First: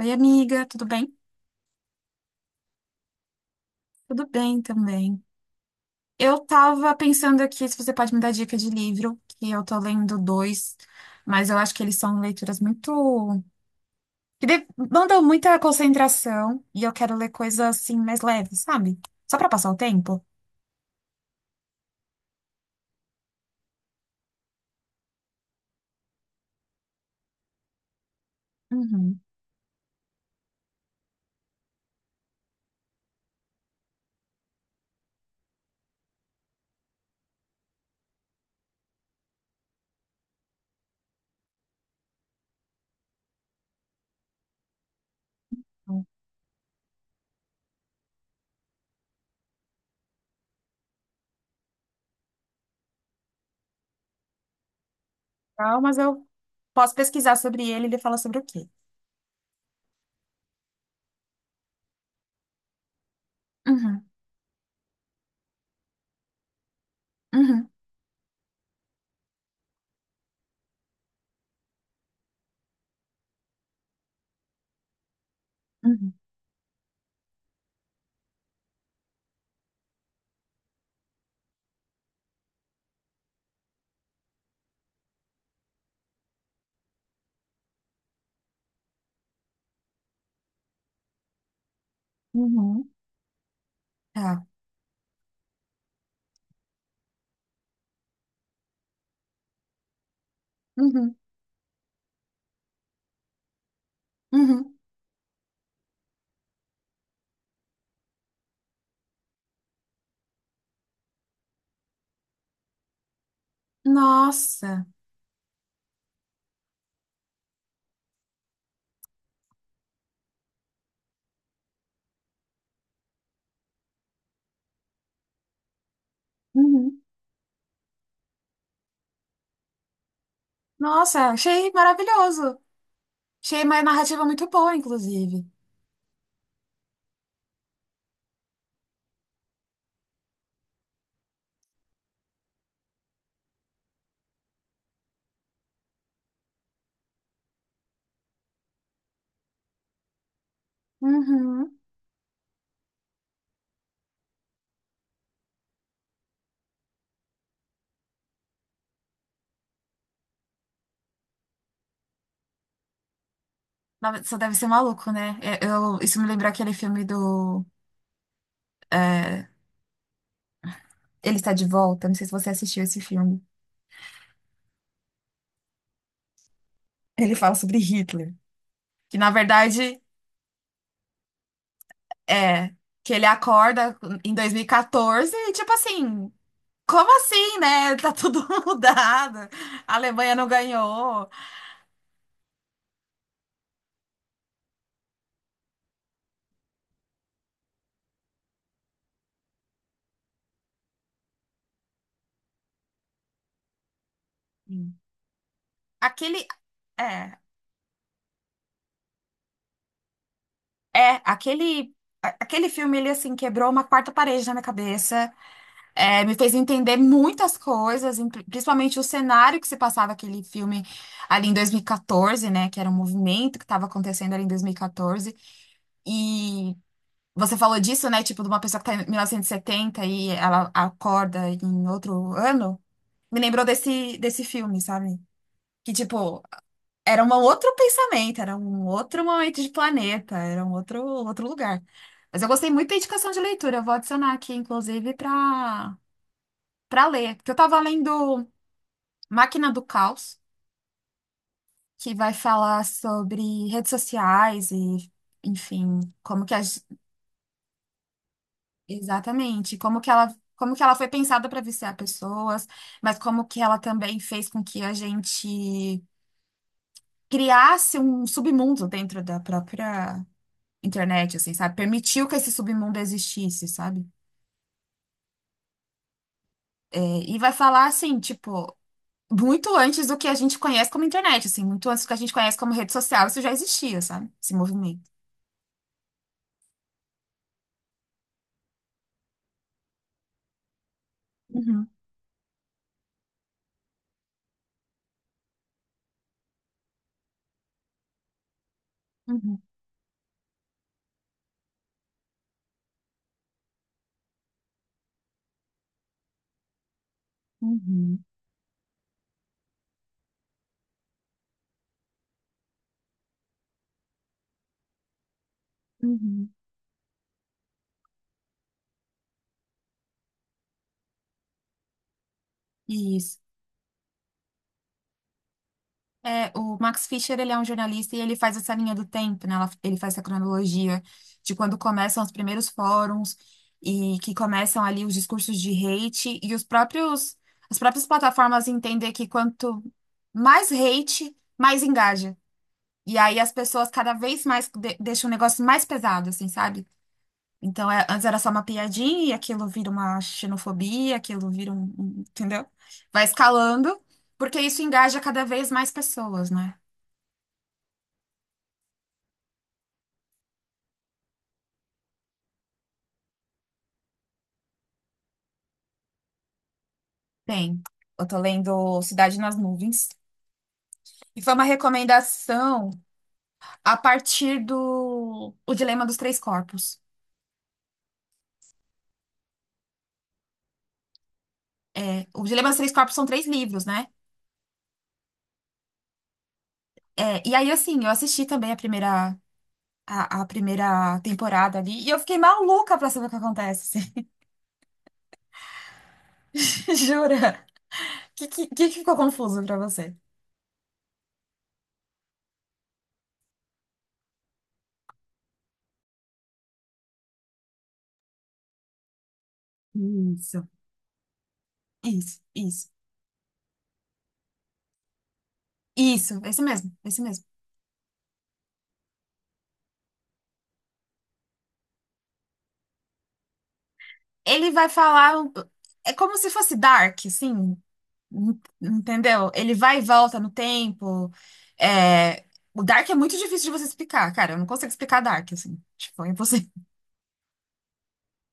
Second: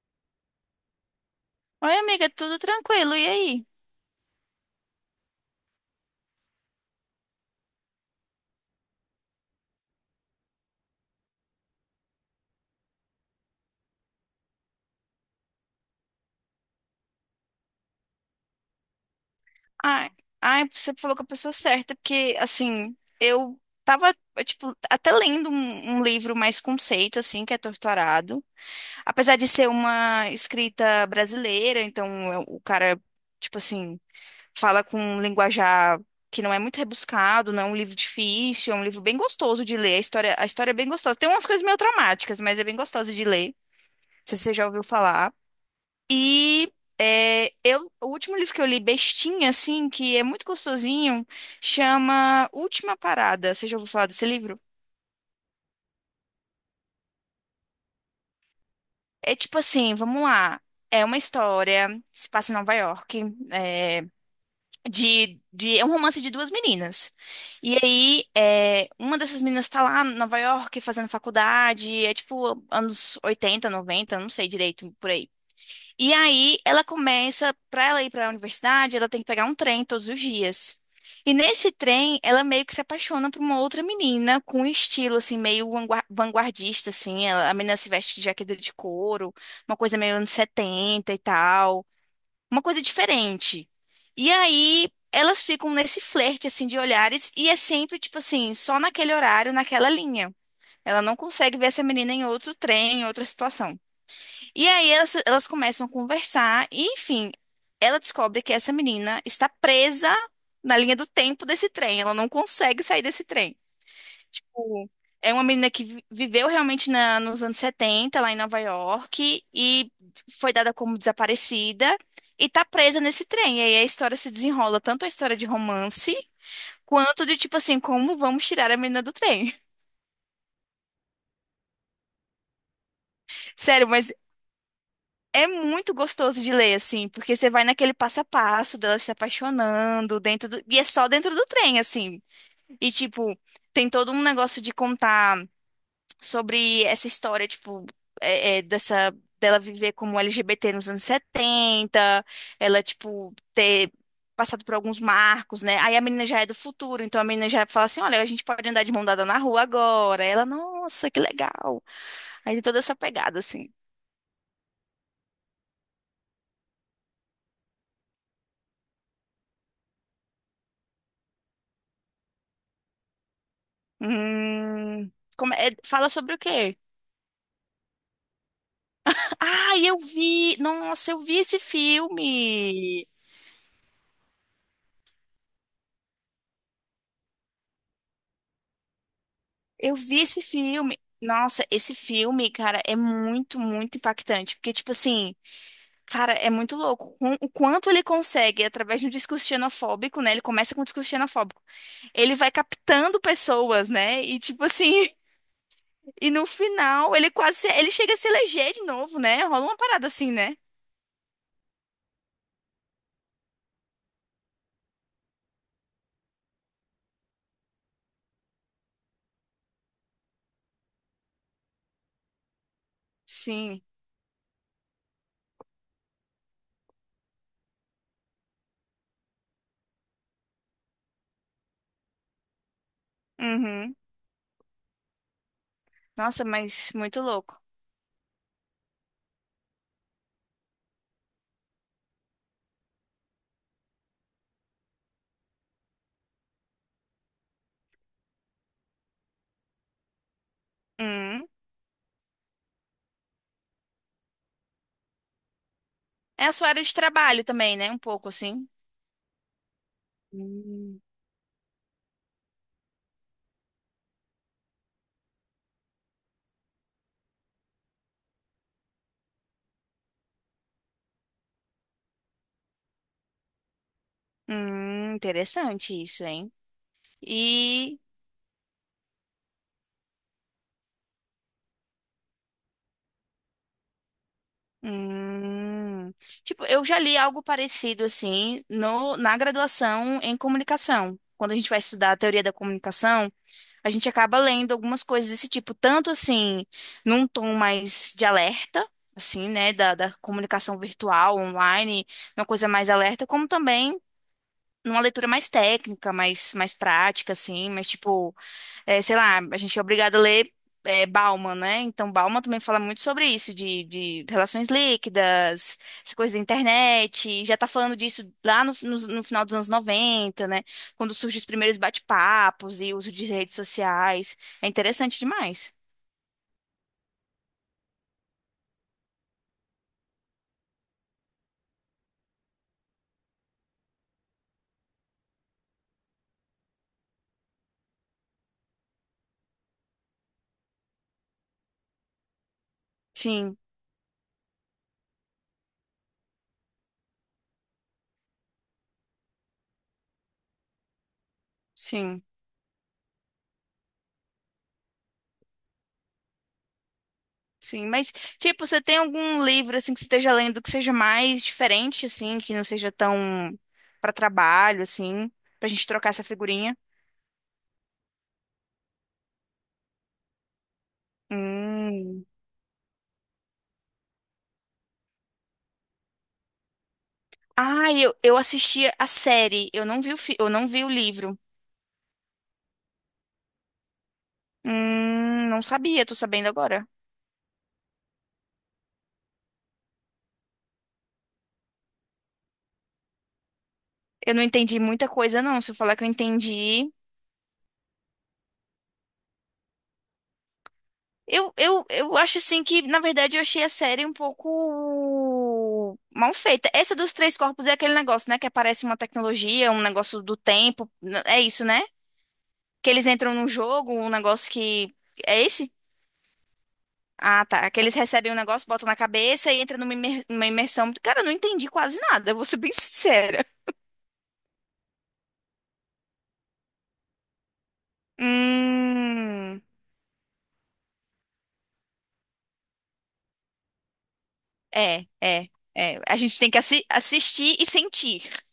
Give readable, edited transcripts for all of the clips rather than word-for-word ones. Oi, amiga, tudo bem? Oi, amiga, tudo tranquilo, e aí? Tudo bem também. Eu tava pensando aqui se você pode me dar dica de livro, que eu tô lendo dois, mas eu acho que eles são leituras muito que demandam muita concentração e eu quero ler coisas assim mais leves, sabe? Só pra passar o Ai, tempo. ai, você falou com a pessoa certa, porque, assim, eu tava, tipo, até lendo um livro mais conceito, assim, que é Torturado. Uhum. Apesar de ser uma escrita brasileira, então o cara, tipo assim, fala com um linguajar que não é muito rebuscado, não é um livro difícil, é um livro bem gostoso de ler, a história é bem gostosa. Tem umas coisas meio traumáticas, mas é bem gostosa de ler. Não sei se você já ouviu falar. E o último livro que eu li, bestinha, assim, que é muito gostosinho, chama Última Parada. Você já ouviu falar desse livro? Então, mas eu posso pesquisar sobre ele e ele fala sobre o quê? É tipo assim, vamos lá. É uma história, se passa em Nova York, é, Uhum, é um romance de duas meninas. uhum, E aí, uma dessas meninas tá lá em Nova York fazendo faculdade, é tipo anos 80 90, não sei direito, por aí. uhum, E aí ela começa, para ela ir para a universidade, ela tem que pegar um trem todos os dias. E nesse trem, ela meio que se apaixona por uma outra menina com um estilo assim meio vanguardista assim. A menina se veste de jaqueta de couro, uma coisa meio anos 70 e tal, uma coisa uhum, diferente. E tá. aí elas ficam nesse flerte assim de olhares, e é sempre tipo assim, só naquele horário, naquela linha. Ela Uhum, não consegue ver essa menina em outro trem, em outra situação. E uhum. aí elas começam a conversar e, enfim, ela descobre que essa menina está presa na linha do tempo desse trem. Ela não consegue sair desse trem. Nossa, Tipo, é uma menina que viveu realmente nos anos 70 lá em Nova York, e foi dada como desaparecida e tá presa nesse trem. E aí a história se desenrola, tanto a história de romance, uhum. quanto de, tipo assim, como vamos tirar a menina do trem. Nossa, achei maravilhoso. Achei uma Sério, mas narrativa muito boa, inclusive. é muito gostoso de ler, assim, porque você vai naquele passo a passo dela se apaixonando. E é só dentro do trem, assim. E, tipo, tem todo um negócio de contar sobre essa história, tipo, é, é, dessa... dela viver como LGBT nos anos Uhum. 70, ela, tipo, ter passado por alguns marcos, né? Aí a menina já é do futuro, então a menina já fala assim, olha, a gente pode andar de mão dada na rua agora. Aí ela, nossa, que legal. Aí tem toda essa pegada, assim. Nossa, só deve ser maluco, né? É, isso me lembrou aquele filme do. é, Ele Está de Volta. Não sei se você assistiu esse filme. Hum, como fala sobre o quê? Ele fala sobre Hitler. Que na Ah, eu verdade vi! Nossa, eu vi esse é filme! que ele acorda em 2014 e quatorze e tipo assim. Como assim, né? Tá tudo mudado. A Eu vi Alemanha esse não filme. ganhou. Nossa, esse filme, cara, é muito, muito impactante. Porque, tipo assim, cara, é muito louco. O quanto ele consegue, através de um discurso xenofóbico, né? Ele começa com um discurso xenofóbico. Ele vai captando pessoas, né? E, tipo assim, Sim. e Aquele. no final, ele É, chega a se eleger de novo, né? Rola uma parada assim, né? Aquele. Aquele filme, ele assim, quebrou uma quarta parede na minha cabeça. É, me fez entender muitas coisas, principalmente o cenário que se passava aquele filme ali em 2014, né? Que era um movimento que Sim. estava acontecendo ali em 2014. E quatorze. E você falou disso, né? Tipo, de uma pessoa que está em 1970 e setenta e ela acorda em outro ano. Me lembrou Uhum. desse filme, sabe? Que, tipo, Nossa, mas muito era um louco. outro pensamento, era um outro momento de planeta, era um outro lugar. Mas eu gostei muito da indicação de leitura, eu vou adicionar aqui, inclusive, para ler, porque eu tava lendo Máquina do Caos, Hum. que vai falar sobre redes sociais e, enfim, como É a que sua área de trabalho também, né? Um pouco assim. exatamente, como que ela foi pensada para viciar pessoas, mas como que ela também fez com que a gente criasse um submundo dentro da própria internet, assim, sabe? Permitiu que esse submundo existisse, sabe? Interessante isso, hein? É, e vai falar E. assim, tipo, muito antes do que a gente conhece como internet, assim, muito antes do que a gente conhece como rede social, isso já existia, sabe? Esse movimento. Hum, tipo, eu já li algo parecido assim no, na graduação em comunicação. Quando a gente vai Uhum, estudar a teoria da comunicação, a gente acaba lendo algumas coisas desse tipo, tanto assim, num tom mais de alerta, assim, uhum, né, da comunicação virtual, online, uma coisa mais alerta, como também, numa leitura mais técnica, mais prática, assim, mas uhum, tipo, é, sei lá, a gente é obrigado a ler Bauman, né? Então Bauman também fala muito sobre isso, de relações líquidas, essa coisa da uhum. internet, já tá falando disso lá no final dos anos 90, né? Quando surgem os primeiros bate-papos e uso de Isso. redes sociais. É interessante demais. É, o Max Fischer, ele é um jornalista e ele faz essa linha do tempo, né? Ele faz essa cronologia de quando começam os primeiros fóruns e que começam ali os discursos de hate e os próprios, as próprias plataformas entender que quanto mais hate, mais engaja. E aí as Sim, pessoas cada vez mais deixam o negócio mais pesado, assim, sabe? Então, antes era só uma piadinha e aquilo vira uma xenofobia, aquilo vira sim. entendeu? Vai escalando, porque isso engaja cada vez mais pessoas, né? Sim, mas tipo, você tem algum livro assim que você esteja lendo que seja mais diferente assim, que não seja tão para trabalho assim, pra gente trocar essa figurinha? Tem. Eu tô lendo Cidade nas Nuvens. E foi uma Hum. recomendação a partir do O Dilema dos Três Corpos. Ah, eu assisti a série, eu não vi o livro. É, o Dilema dos Três Corpos são três livros, né? Não sabia, tô sabendo agora. É, e aí, assim, eu assisti também a primeira temporada ali. Eu não entendi muita coisa não, se eu falar que eu entendi. Eu acho assim que, na verdade, eu achei a série um pouco mal feita. Essa dos Três Corpos é aquele negócio, né? Que aparece uma tecnologia, um negócio do Isso, tempo. É isso, né? isso, isso, Que eles entram num jogo, um negócio que. É esse? isso, esse mesmo, esse mesmo. Ah, tá. Que eles recebem um negócio, botam na cabeça e entra numa imer- uma imersão. Cara, eu não entendi quase nada, eu vou ser bem sincera. Ele vai falar, é como se fosse Dark, assim, entendeu? Hum. Ele vai e volta no tempo. É, o Dark é muito difícil de você explicar, cara, eu não consigo É, explicar é, Dark, assim, é. A tipo, é gente tem que impossível. Assistir e sentir.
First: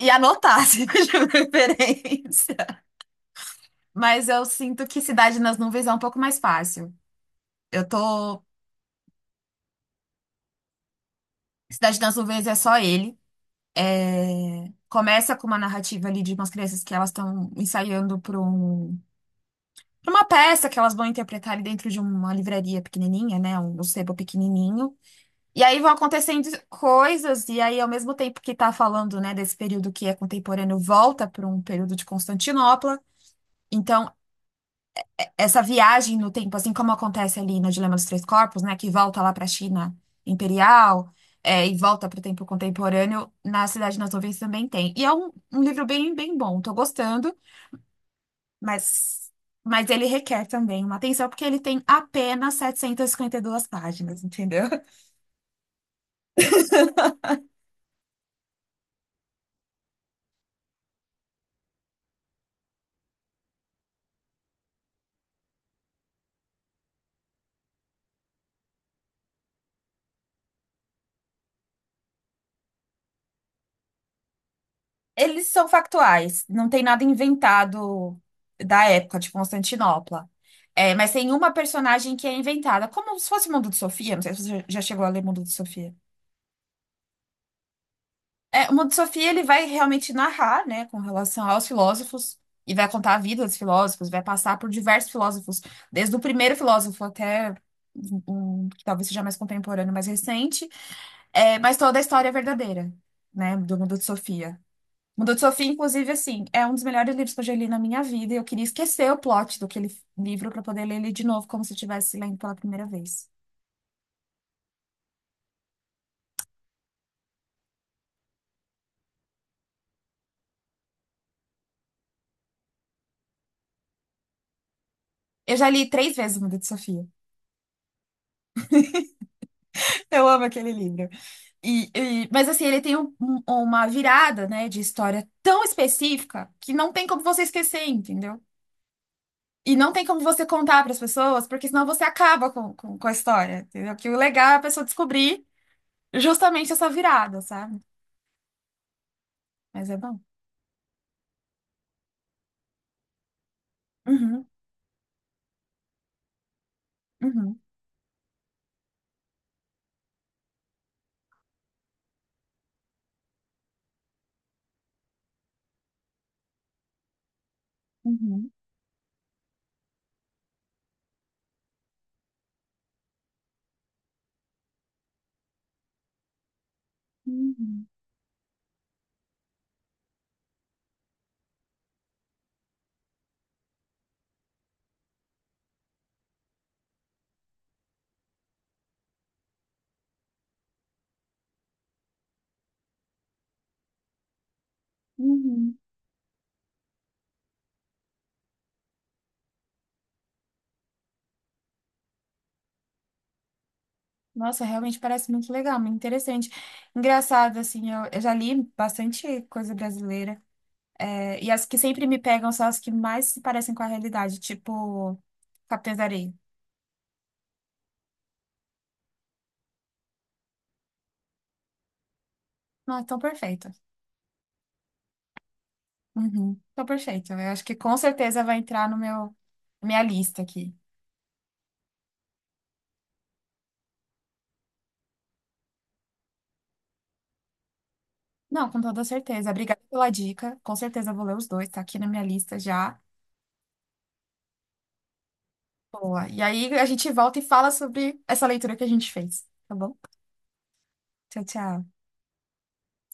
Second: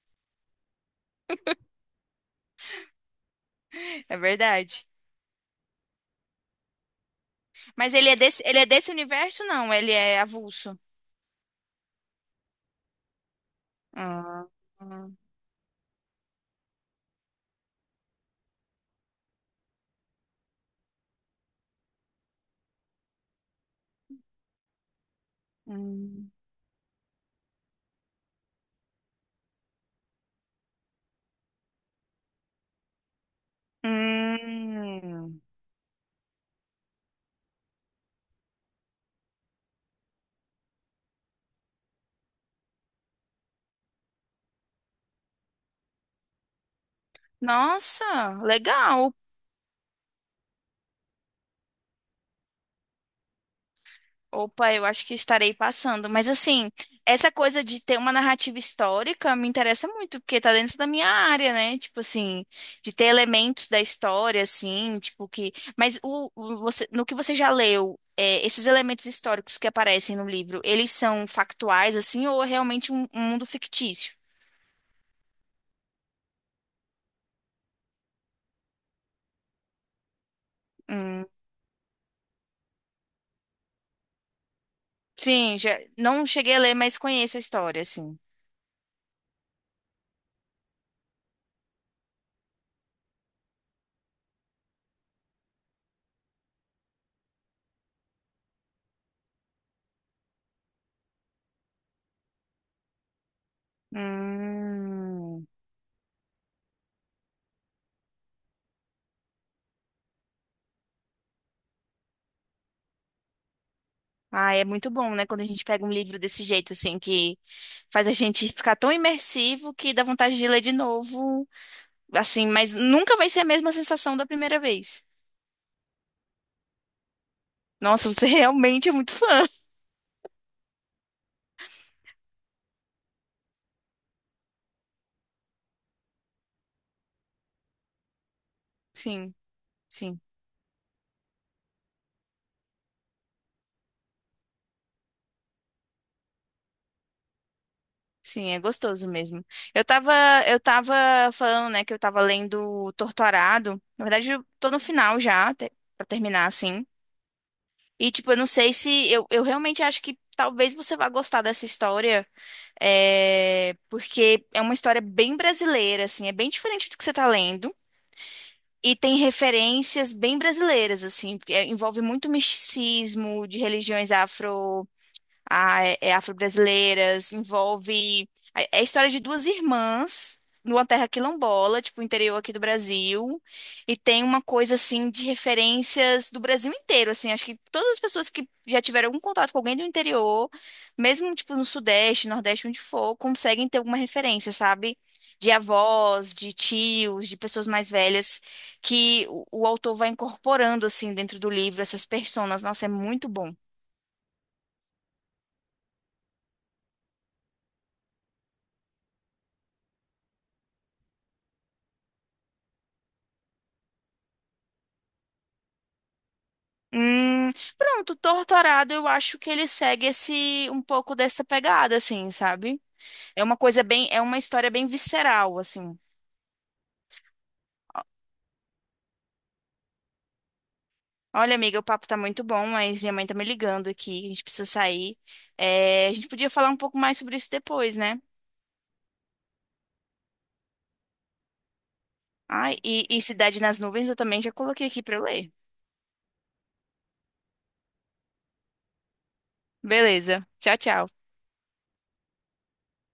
E anotar, assim, de preferência. É Mas eu sinto verdade. que Cidade nas Nuvens é um pouco mais fácil. Eu Mas ele é desse, tô. ele é desse universo, não? Ele é avulso. Cidade nas Nuvens é só ele. Ah, hum. Começa com uma narrativa ali de umas crianças que elas estão ensaiando para um pra uma peça que elas vão interpretar ali dentro de uma livraria pequenininha, né? Um sebo pequenininho. E aí vão acontecendo coisas, e aí ao mesmo tempo que tá falando, né, desse período que é contemporâneo, volta para um período de Constantinopla. Então, Hum. essa viagem no tempo, assim como acontece ali no Dilema dos Três Corpos, né, que volta lá para a China imperial, é, e volta para o tempo contemporâneo, na Cidade nas Nuvens também tem. E é um livro bem, bem bom, tô gostando. Nossa, legal. Mas, mas ele requer também uma atenção, porque ele tem apenas e 52 páginas, entendeu? Opa, eu acho que estarei passando. Mas assim, essa coisa de ter uma narrativa histórica me interessa muito, porque tá dentro da minha área, né? Tipo assim, de ter elementos da história, assim, tipo que. Mas você, no que você já leu, esses elementos históricos que aparecem no livro, eles são factuais, assim, ou é realmente um mundo fictício? Eles são factuais, não tem nada inventado da época de Constantinopla. É, mas Hum. tem uma personagem que é inventada, como se fosse o Mundo de Sofia, não sei se você já chegou a ler Mundo de Sim, já, Sofia. não cheguei a ler, mas conheço a história, assim. É, o Mundo de Sofia, ele vai realmente narrar, né, com relação aos filósofos, e vai contar a vida dos filósofos, vai passar por diversos filósofos, desde o primeiro filósofo até um, um que talvez seja mais contemporâneo, mais recente, é, mas toda a história é verdadeira, né? Do Mundo de Sofia. Mundo de Hum. Sofia, inclusive, assim, é um dos melhores livros que eu já li na minha vida. E eu queria esquecer o plot do aquele livro para poder ler ele de novo, como se eu estivesse lendo pela primeira vez. Ah, é muito bom, né? Quando a gente pega um livro desse jeito, assim, que faz a gente ficar tão imersivo que dá vontade de ler de novo. Assim, mas nunca vai ser a mesma sensação da primeira vez. Eu já li três vezes o Mundo de Sofia. Nossa, você realmente é muito fã. Eu amo aquele livro. E, mas assim, ele tem uma virada, né, de história tão específica que não tem como você esquecer, entendeu? Sim, E não tem como sim, você contar para as pessoas, porque senão você acaba com a história, entendeu? Que o legal é a pessoa descobrir justamente essa virada, sabe? sim, é gostoso mesmo. Eu Mas é tava, bom. eu tava falando, né, que eu tava lendo Torturado. Na verdade, eu Uhum, tô no final já, pra terminar, assim. uhum, E, tipo, eu não sei se. Eu realmente acho que talvez você vá gostar dessa história, porque é uma história bem brasileira, assim, é bem diferente do que você tá lendo. uhum, E tem referências bem brasileiras, assim, porque, envolve muito misticismo de religiões afro-brasileiras, uhum, envolve. É a história de duas irmãs numa terra quilombola, tipo, interior aqui do Brasil. E tem uma coisa, assim, de referências do Brasil inteiro, assim. Acho que todas as pessoas que já tiveram algum contato com alguém do interior, mesmo, tipo, no Sudeste, Nordeste, onde for, conseguem ter alguma referência, sabe? De uhum. avós, de tios, de pessoas mais velhas, que o autor vai incorporando, assim, dentro do livro, essas personas. Nossa, é muito bom. Nossa, realmente parece muito legal, muito interessante. Engraçado, assim, eu já li bastante coisa brasileira. É, e as que sempre me pegam são as que mais se parecem com a realidade, tipo Capitães da Areia. Hum, pronto, Torturado, eu acho que ele segue esse um pouco dessa pegada, assim, sabe? Não, é tão É uma perfeito. coisa bem, é uma história bem visceral, assim. Uhum, tão perfeito. Eu acho que com certeza vai entrar no meu, na minha lista aqui. Olha, amiga, o papo tá muito bom, mas minha mãe tá me ligando aqui, a gente precisa sair. É, a gente podia falar um pouco mais sobre isso depois, né? Não, com toda certeza. Obrigada pela dica. Com certeza eu vou ler os dois, tá aqui na minha lista Ah, já. e Cidade nas Nuvens eu também já coloquei aqui pra eu ler. Boa. E aí a gente volta e fala sobre essa leitura que a gente fez, tá bom? Beleza, tchau, tchau. Tchau, tchau.